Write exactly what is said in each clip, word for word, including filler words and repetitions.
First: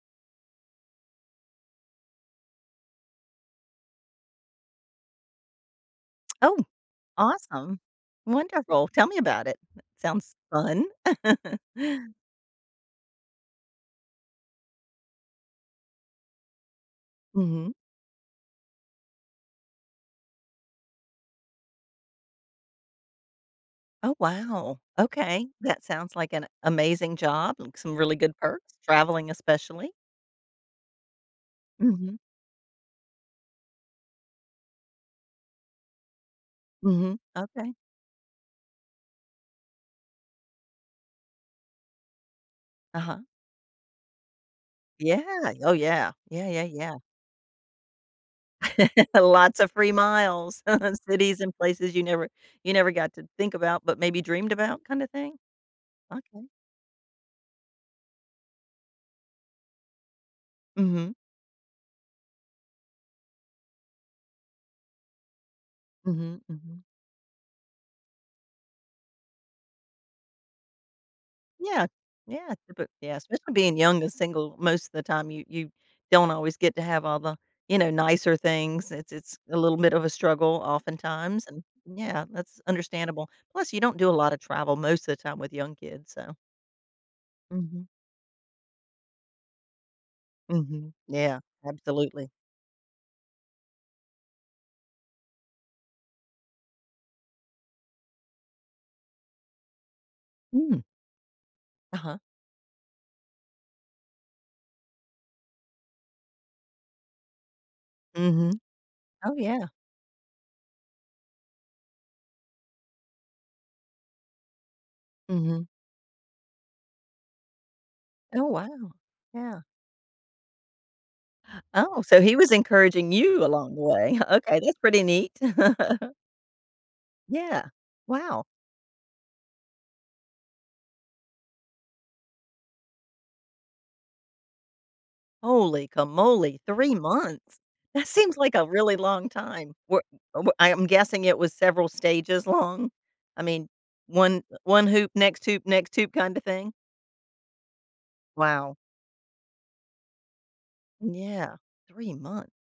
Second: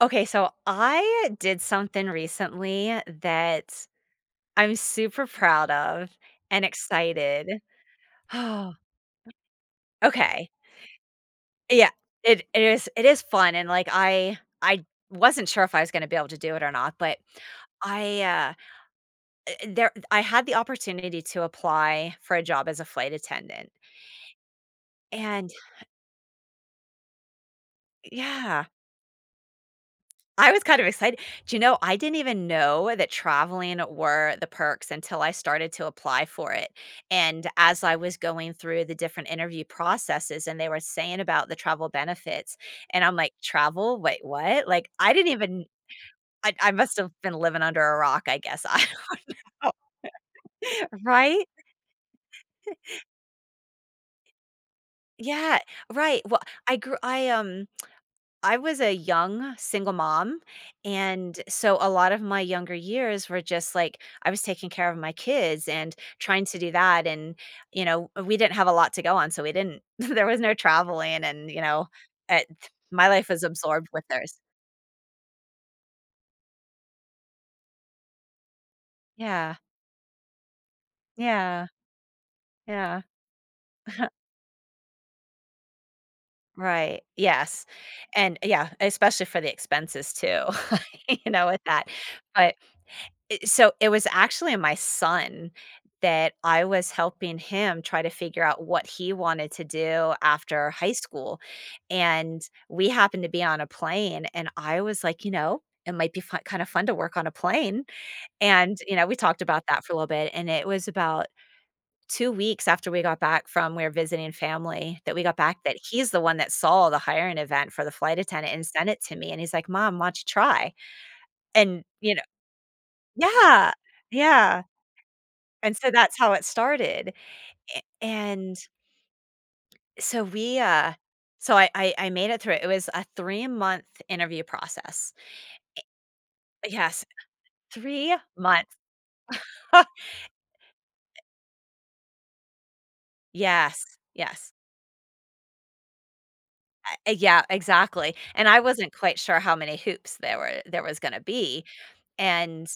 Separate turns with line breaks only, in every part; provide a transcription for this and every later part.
Okay, so I did something recently that I'm super proud of
Oh,
and excited.
awesome.
Oh,
Wonderful. Tell me about it. That sounds
okay.
fun.
Yeah, it, it is it is fun, and like I I wasn't sure if I was going to be able to do it or not. But
Mhm.
I uh uh, there I had the opportunity to apply for a job as a flight attendant.
Oh, wow. Okay.
And
That sounds like an amazing job, like some really good
yeah,
perks, traveling especially.
I was kind of excited. Do you know, I didn't
Mhm.
even know that traveling were the perks until I started to apply for it.
Mhm.
And
Okay.
as I was going through the different interview processes and they were saying about the travel benefits, and I'm
Uh-huh.
like, travel? Wait, what? Like, I
Yeah.
didn't even,
Oh, yeah. Yeah,
I,
yeah,
I
yeah.
must have been living under a rock, I guess. I don't
Lots
know.
of free miles, cities
Right?
and places you never you never got to think about, but maybe dreamed about kind of thing.
Yeah, right. Well,
Okay.
I grew, I, um, I was a young single mom,
Mhm.
and so a lot of my younger years were just like I was taking care of my kids and
Mhm.
trying to do
Mhm.
that. And, you know, we didn't have a lot to go on, so we didn't there was no traveling. And, you
Yeah,
know, eh,
yeah, typi
my
yeah,
life was
especially being
absorbed
young
with
and
theirs.
single most of the time, you you don't always get to have all the, you know, nicer things. It's it's a
Yeah,
little bit of a struggle oftentimes, and
yeah,
yeah, that's
yeah,
understandable. Plus, you don't do a lot of travel most of the time with young kids, so
right, yes,
mhm,
and yeah, especially for the expenses too,
mhm,
you
yeah,
know, with that.
absolutely.
But it so it was actually my son that I was helping him try to figure out what he wanted to do after
Mm,
high school.
uh-huh,
And we happened to be on a plane, and I was like, "You know, it might be fun kinda fun to work on a plane."
mhm,
And, you know, we
oh,
talked about
yeah,
that for a little bit, and it was about two weeks after we got back from we were visiting family that we got back
mhm,
that he's the one that saw the hiring event for the flight
oh,
attendant and sent
wow,
it to me, and he's
yeah.
like, "Mom, why don't you try?" And,
Oh,
you
so
know.
he was encouraging you
Yeah,
along the way. Okay,
yeah.
that's pretty neat.
And so that's how it started,
Yeah,
a
wow.
and so we, uh so I I I made it through it. It was a three-month interview process.
Holy camolie, 3
Yes,
months? That
three
seems like a
months.
really long time. Were w I'm guessing it was several stages long? I mean,
Yes,
one
yes.
one hoop, next hoop, next hoop kinda thing?
Uh, uh, yeah, exactly, and I
Wow.
wasn't quite sure how many hoops there were there was gonna
Yeah,
be.
3 months.
And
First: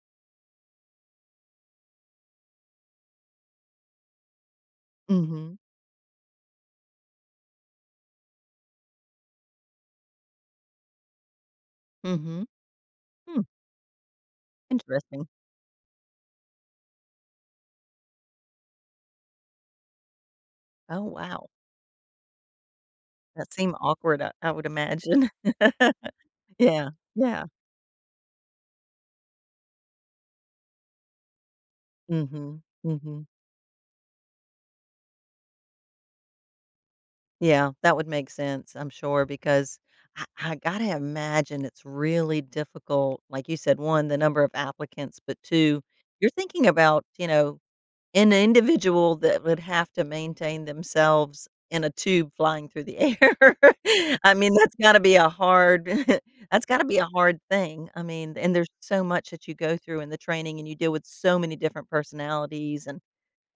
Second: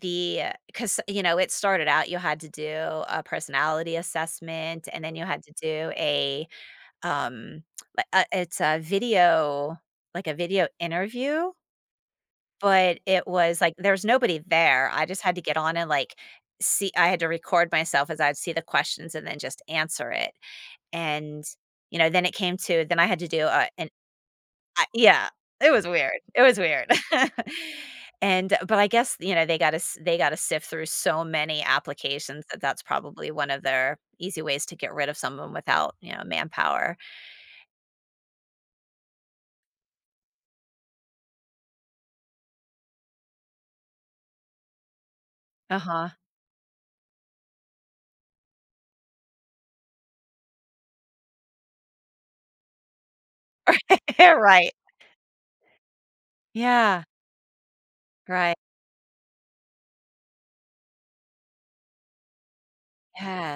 the because you know, it started out you had to do a personality assessment, and then you had to
Mm.
do a, um, li uh, it's a video like a video interview.
Mhm, mhm.
But it
Hmm,
was, like, there's nobody there. I just
interesting.
had to get on and, like, see I had to record myself as I'd see the questions and then just answer it.
Oh,
And,
wow.
you know, then it came to then I had to do
That
a
seemed
an
awkward, I I would
I yeah,
imagine.
it was weird. It was
Yeah,
weird.
yeah.
And uh, but I guess, you know, they gotta they gotta sift through so many
Mm.
applications
Mhm,
that that's
mm, mhm.
probably one of their easy ways to get rid of someone without, you know, manpower.
Yeah, that would make sense, I'm sure, because I, I got to imagine it's really difficult. Like you said, one, the number of applicants, but two,
Uh-huh.
you're thinking about, you know, an individual that would have to maintain themselves in a tube flying through the air. I mean,
Right.
that's got to be a hard, that's got to be
Yeah.
a hard thing. I mean, and
Right.
there's so much that you go through in the training and you deal with so many different personalities and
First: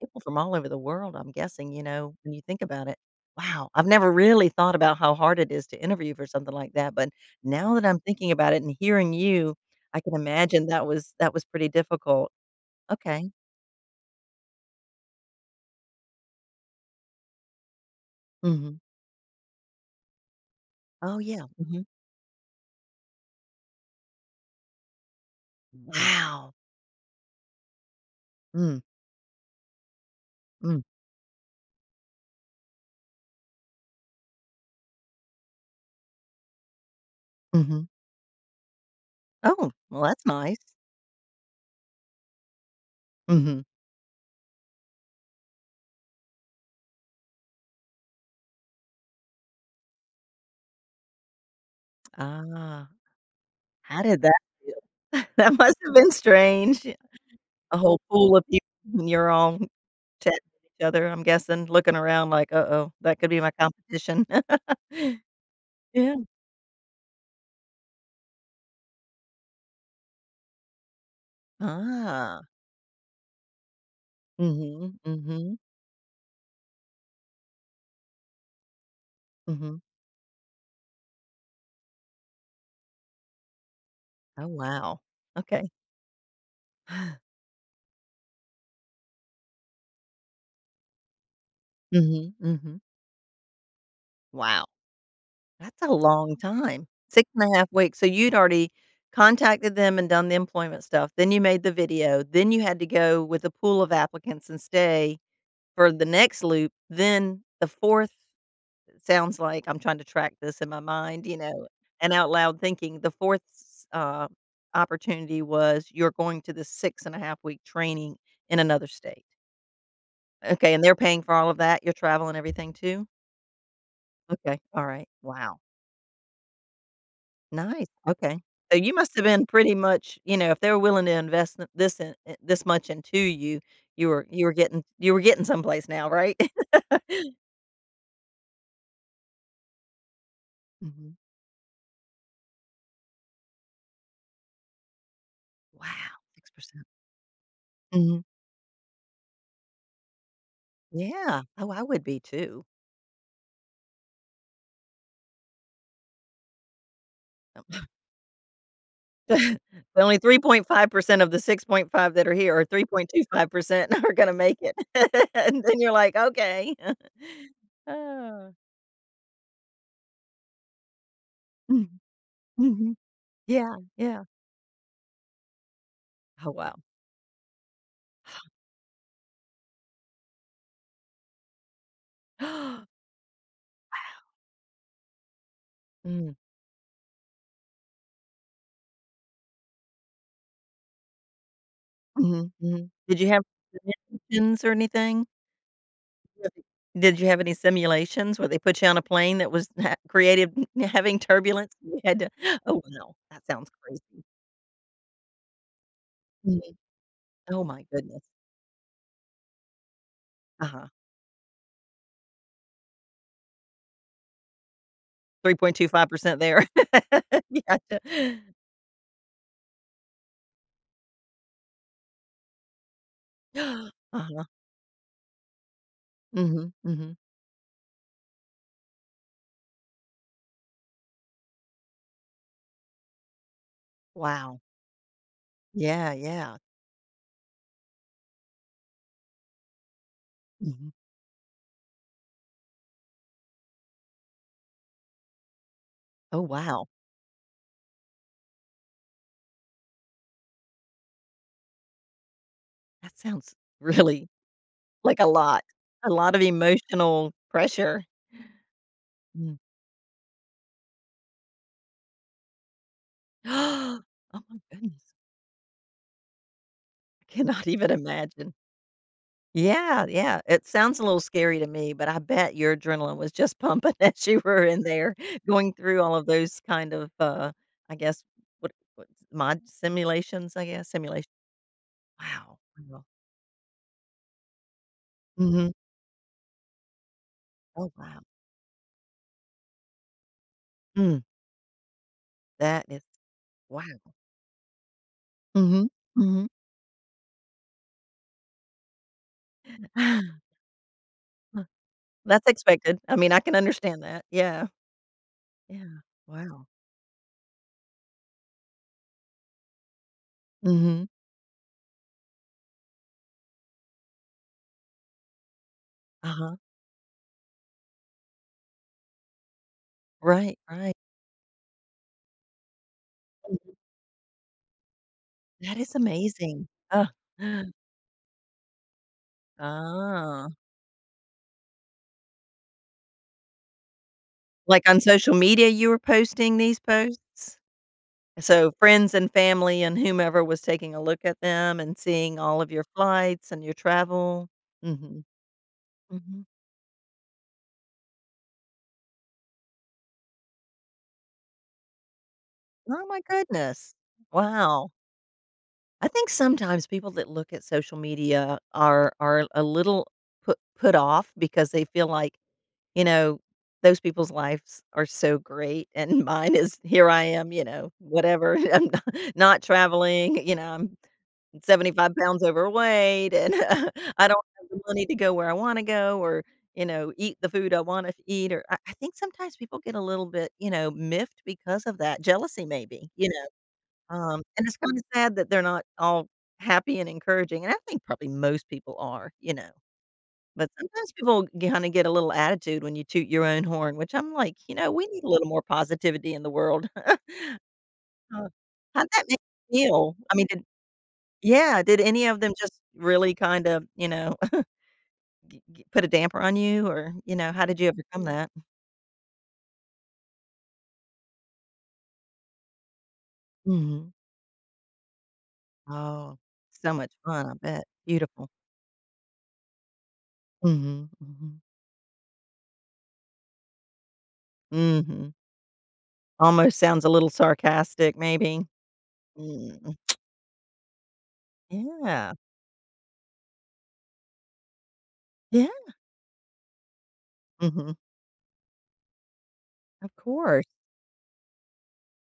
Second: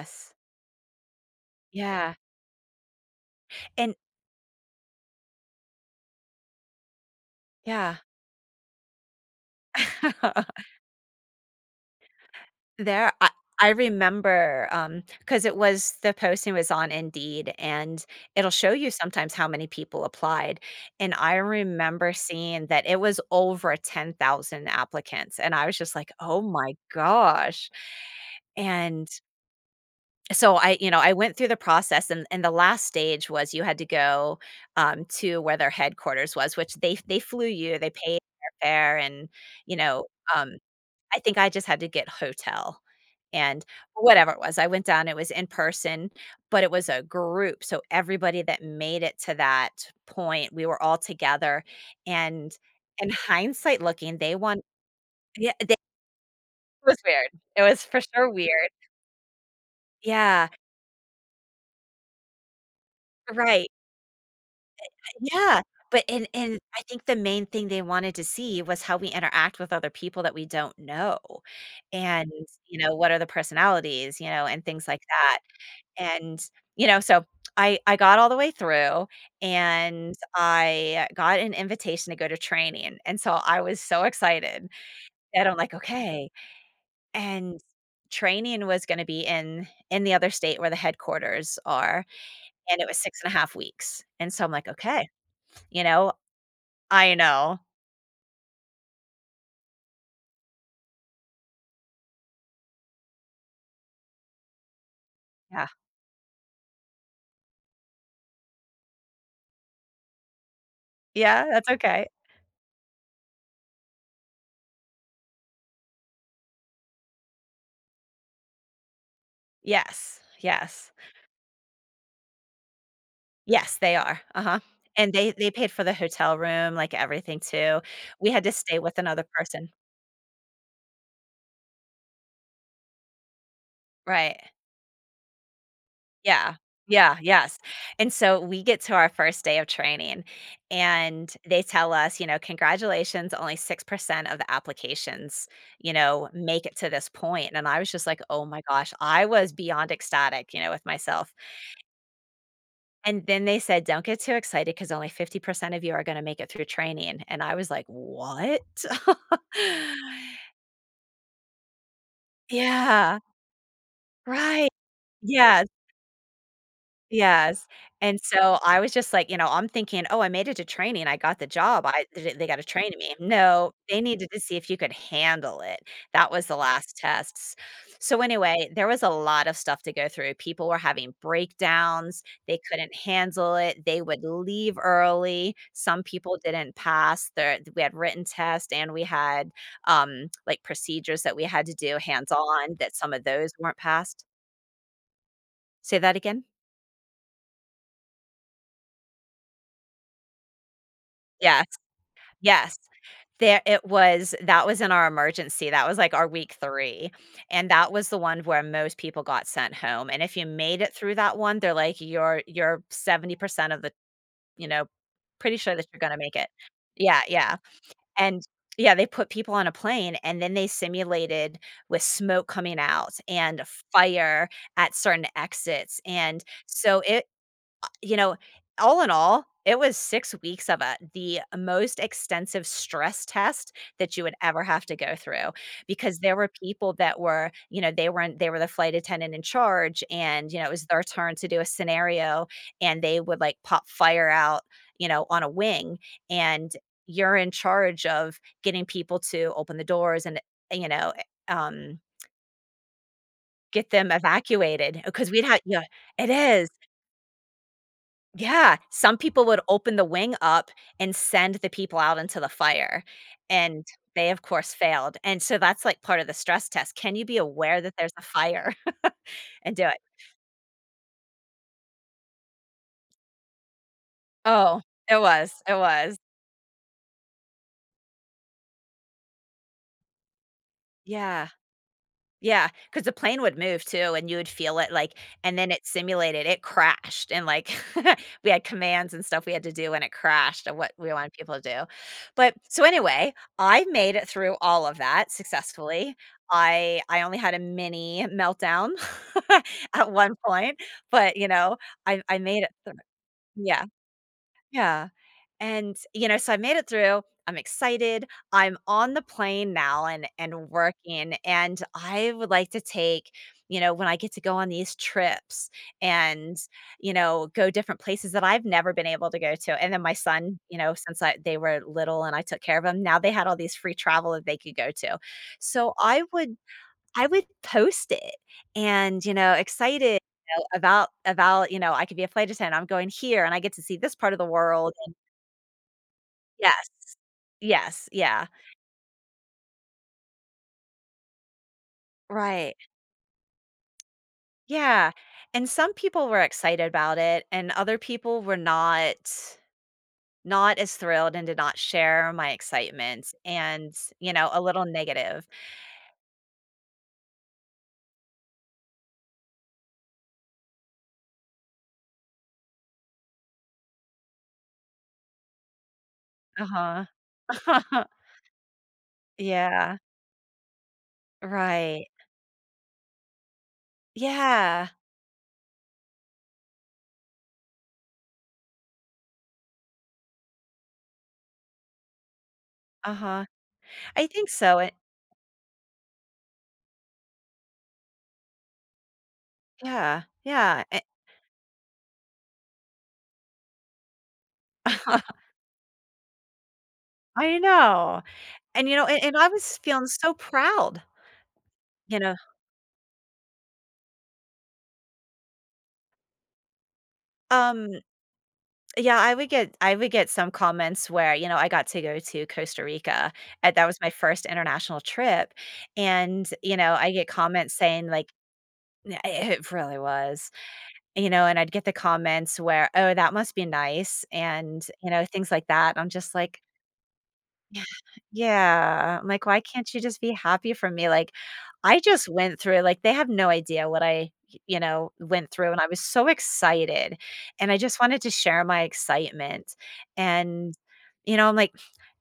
people from all over the world, I'm guessing, you know,
Yeah.
when you think about it. Wow, I've
And
never really thought about how hard it is to interview for something like that, but now that
yeah.
I'm thinking about it and hearing you, I can imagine that was that was pretty difficult.
There
Okay.
I I remember, um because it was the posting was on Indeed, and it'll show
Mhm.
you sometimes how many people applied. And
Oh,
I
yeah. Mhm.
remember seeing that it was over ten thousand applicants, and I was just like, "Oh
Wow.
my gosh."
Mm,
And so I
mm,
you know, I went through the process, and and the last stage was you had to go, um, to where their headquarters was, which they they flew you,
mhm.
they paid their fare. And,
Oh,
you
well,
know,
that's nice.
um I think I just had to get hotel
Mhm.
and whatever it was, I went down, it was in person. But it was a group, so everybody that made it to that point, we were all together. And
Ah,
in hindsight
how
looking,
did
they
that
want
feel?
yeah,
That
they
must
it
have been strange.
was weird. It
A
was
whole
for sure
pool of people,
weird.
and you're all chatting
Yeah,
with each other, I'm guessing, looking around like, "Uh-oh, that could be my
right.
competition."
Yeah, but
Yeah.
and and I think the main thing they wanted to see was how we interact with other people that we don't know, and,
Ah.
you know, what are the personalities, you know,
Mm.
and things
Mhm,
like that.
mhm,
And, you know, so I I got all the way through
mhm.
and I got an invitation to go to training, and so I was so
Oh,
excited
wow.
that I'm
Okay.
like, "Okay." And training was gonna be in in the other state where the headquarters
Mm.
are,
Mhm, mm. Mhm.
and it was six and a half weeks, and so I'm
Wow,
like, "Okay."
that's
You
a
know?
long time.
I
Six and a
know.
half weeks, so you'd already contacted them and done the employment stuff, then you made the video, then you had to go with a pool of applicants and stay
Yeah.
for the next loop, then the fourth sounds like I'm trying to track this in my mind, you
Yeah,
know,
that's okay.
and out loud thinking. The fourth s uh, opportunity was you're going to the six and a half week training in another state.
Yes.
Okay, and
Yes.
they're paying for all of that, your travel and everything too?
Yes, they are.
Okay,
Uh-huh.
all right.
And they they
Wow.
paid for the hotel room, like, everything too.
Nice,
We
okay.
had to
So
stay
you
with
must have
another
been
person.
pretty much you know, if they were willing to invest th this in I this much into you, you were
Right.
you were getting you were getting someplace now, right?
Yeah. Yeah, yes, and so we get to our first day of training,
Mhm.
and they tell us, you know, "Congratulations, only six percent of the applications, you
Wow,
know, make it
six percent.
to this point." And I was just like,
Mhm.
"Oh my gosh." I was beyond ecstatic, you know, with myself.
Yeah. Oh, I would be too.
And then they said, "Don't get too excited because only fifty percent of you are gonna make it through training," and I was like, "What?"
The only three point five percent of the six point five that are here, or
Yeah.
three point two five percent are gonna make
Right.
it. And
Yeah.
then you're like, "Okay."
Yes, and
Oh.
so I was just like, you know, I'm thinking, "Oh, I made it to training, I got the job,
Mhm,
I they they gotta train
mhm.
me." No,
Yeah,
they
yeah.
needed to see if you could handle it. That was
Oh,
the
wow.
last tests. So anyway, there was a lot of stuff to go through. People were having breakdowns, they couldn't handle it, they would leave early, some
Mm,
people didn't pass. There We had written tests, and we had, um, like, procedures that we had to do
mhm,
hands-on
mhm.
that some
Did
of
you have
those weren't passed.
simulations or anything?
Say that again?
Yeah. Did you have any simulations where they put you on a plane that was ha created having
Yes,
turbulence? You had to
yes.
Oh, wow, that
There
sounds
it
crazy.
was that was in our emergency, that was, like, our week
Mhm.
three.
Oh
And
my
that was the
goodness.
one where most people got sent home, and if you made
Uh-huh.
it through that one, they're like, "You're you're seventy percent of the you know, pretty sure that you're gonna make
three point two five percent
it."
there.
Yeah, yeah, and yeah, they put people on a plane, and then they simulated with smoke coming out and
Gotcha. Uh-huh.
fire at certain exits. And
Mhm,
so
mhm.
it you know, all in all, it was six weeks of a the most extensive stress test that you would
Wow.
ever have to go through,
Yeah,
because there were
yeah.
people that were, you know, they weren't they were the flight attendant in charge. And, you know, it was
Mhm.
their turn to do a scenario and they would like pop fire out, you know, on a wing.
Oh,
And
wow.
you're in charge of getting people to open the doors and, you know, eh, um,
That sounds
get them
really
evacuated
like a
because we'd have
lot.
yeah,
A
it
lot of
is.
emotional pressure.
Yeah, some people
Mm.
would open the wing up and send the people out into the fire, and they,
Oh
of
my
course,
goodness.
failed. And so that's, like, part of the stress test. Can
I
you be
cannot
aware
even
that there's a
imagine.
fire and do it?
Yeah, yeah. It sounds a little scary to me, but I bet your adrenaline was just pumping as you were
Oh,
in there
it was,
going
it
through all
was.
of those kind of, uh, I guess, what what mod simulations, I guess? Simulations.
Yeah.
Wow,
Yeah,
wow.
because the plane would move too, and you would feel it, like and then
Mhm.
it simulated it crashed, and, like,
Oh, wow.
we had commands and stuff we had to do when it crashed and what we
Mm,
wanted people to do. But
that
so
is
anyway,
wow.
I made it through all of that
Mhm,
successfully.
mhm.
I I only had a mini meltdown at one point, but, you know, I I
That's
made it through.
expected. I mean, I can
Yeah,
understand that. Yeah,
yeah. And,
yeah.
you know, so I
Wow.
made it through. I'm excited. I'm on the plane now and and
Mhm.
working, and I would like to take, you know, when I get to go on these trips
Uh-huh.
and, you know, go different places that I've never been able to go to. And then my
Right,
son, you know,
right.
since I they were little and I took care of them, now they had all
Mhm.
these free travel that they could go to.
That
So
is
I would
amazing. Uh,
I would post it and, you know, excited
ah.
you know, about about, you know, I could be a flight attendant. I'm going here and I get to see this part of the
Like,
world.
on
And
social media, you were posting these
yes.
posts?
Yes, yeah,
So, friends and family and whomever was taking a look at them and seeing all of
right.
your flights and your travel?
Yeah,
Mhm,
and some people were
mhm.
excited about it, and other people were not not as thrilled and did not share my
Oh my
excitement.
goodness.
And, you know, a little
Wow.
negative.
I think sometimes people that look at social media are are a little put put off because they feel like, you know, those people's lives are so great and mine is
Uh-huh.
here I am, you know, whatever. I'm not, not
Yeah,
traveling, you know, I'm
right.
seventy-five pounds overweight and I don't have the
Yeah,
money to go where I want to go or, you know, eat the food I want to eat. Or I, I think sometimes people get a little bit, you know, miffed because of that jealousy, maybe, you
uh-huh. I
um,
think
and it's
so, it
kinda sad that they're not all happy and encouraging, and I think probably most people are, you know,
yeah,
but
yeah. It-
sometimes people kinda get a little attitude when you toot your own horn, which I'm like, you know, we
I
need a little more positivity in the world.
know.
Uh,
And, you know,
how'd
and
that
and
make
I was
you
feeling
feel?
so
I mean, did,
proud,
yeah, did
you
any
know,
of them just really kind of, you know, g g put a damper on you or, you know, how did you
um
overcome that?
yeah. I would get I would get some comments where, you know, I got to go to Costa Rica, and that was my
Mhm.
first international trip.
Oh,
And, you
so
know, I
much
get
fun, I
comments
bet.
saying, like,
Beautiful.
"N eh, it really was,"
Mhm,
you know. And
mhm.
I'd get the comments where, "Oh, that must be nice," and, you know,
Mhm.
things like that, I'm just like
Almost sounds a little sarcastic, maybe.
yeah, I'm like, "Why can't
Mm,
you just be happy for me?" Like, I just
yeah.
went through it. Like, they have no idea what I, you know, went
Yeah,
through, and I was so excited, and I
mhm.
just wanted to share my excitement.
Of course.
And, you know, I'm like,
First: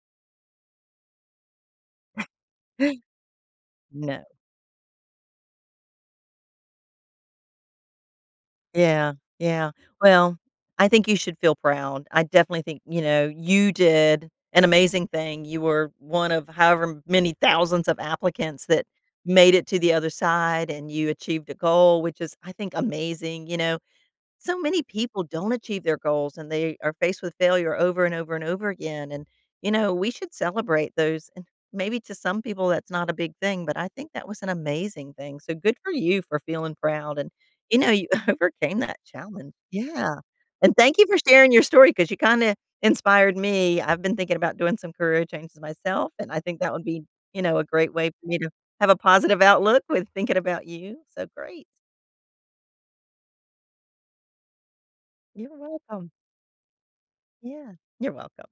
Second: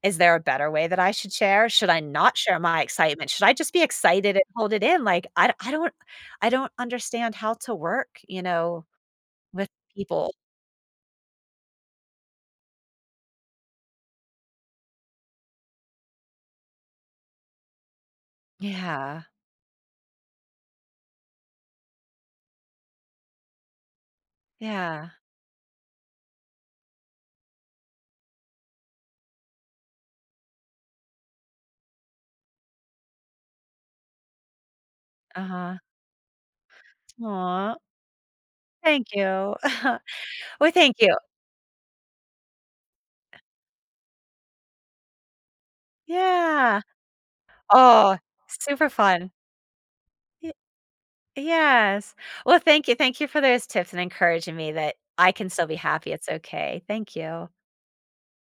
"Is there a better way that I should share? Should I not share my excitement? Should I just be
No.
excited and hold it in?" Like, I I don't I don't understand how to work, you know,
Yeah,
with
yeah.
people.
Well, I think you should feel proud. I definitely think, you know, you did an amazing thing. You were one of however many thousands of applicants that
Yeah.
made it to the other side, and you achieved a goal, which is, I think, amazing, you know? So many
Yeah.
people don't achieve their goals and they are faced with failure over and over and over again. And, you know, we should celebrate those. And maybe to some people that's not a big thing, but I think that was an amazing thing. So good
Uh-huh.
for you for feeling proud. And,
Aw,
you know, you overcame that
thank
challenge.
you.
Yeah.
Well,
And
thank
thank you
you.
for sharing your story because you kind of inspired me. I've been thinking about doing some career changes myself. And I think that
Yeah.
would be, you know, a great way
Oh,
for me to
super
have a
fun.
positive outlook with thinking
Y
about you. So great.
yes. Well, thank you, thank you for those tips and encouraging me that I can
You're
still be
welcome.
happy, it's okay. Thank you.
Yeah. You're welcome.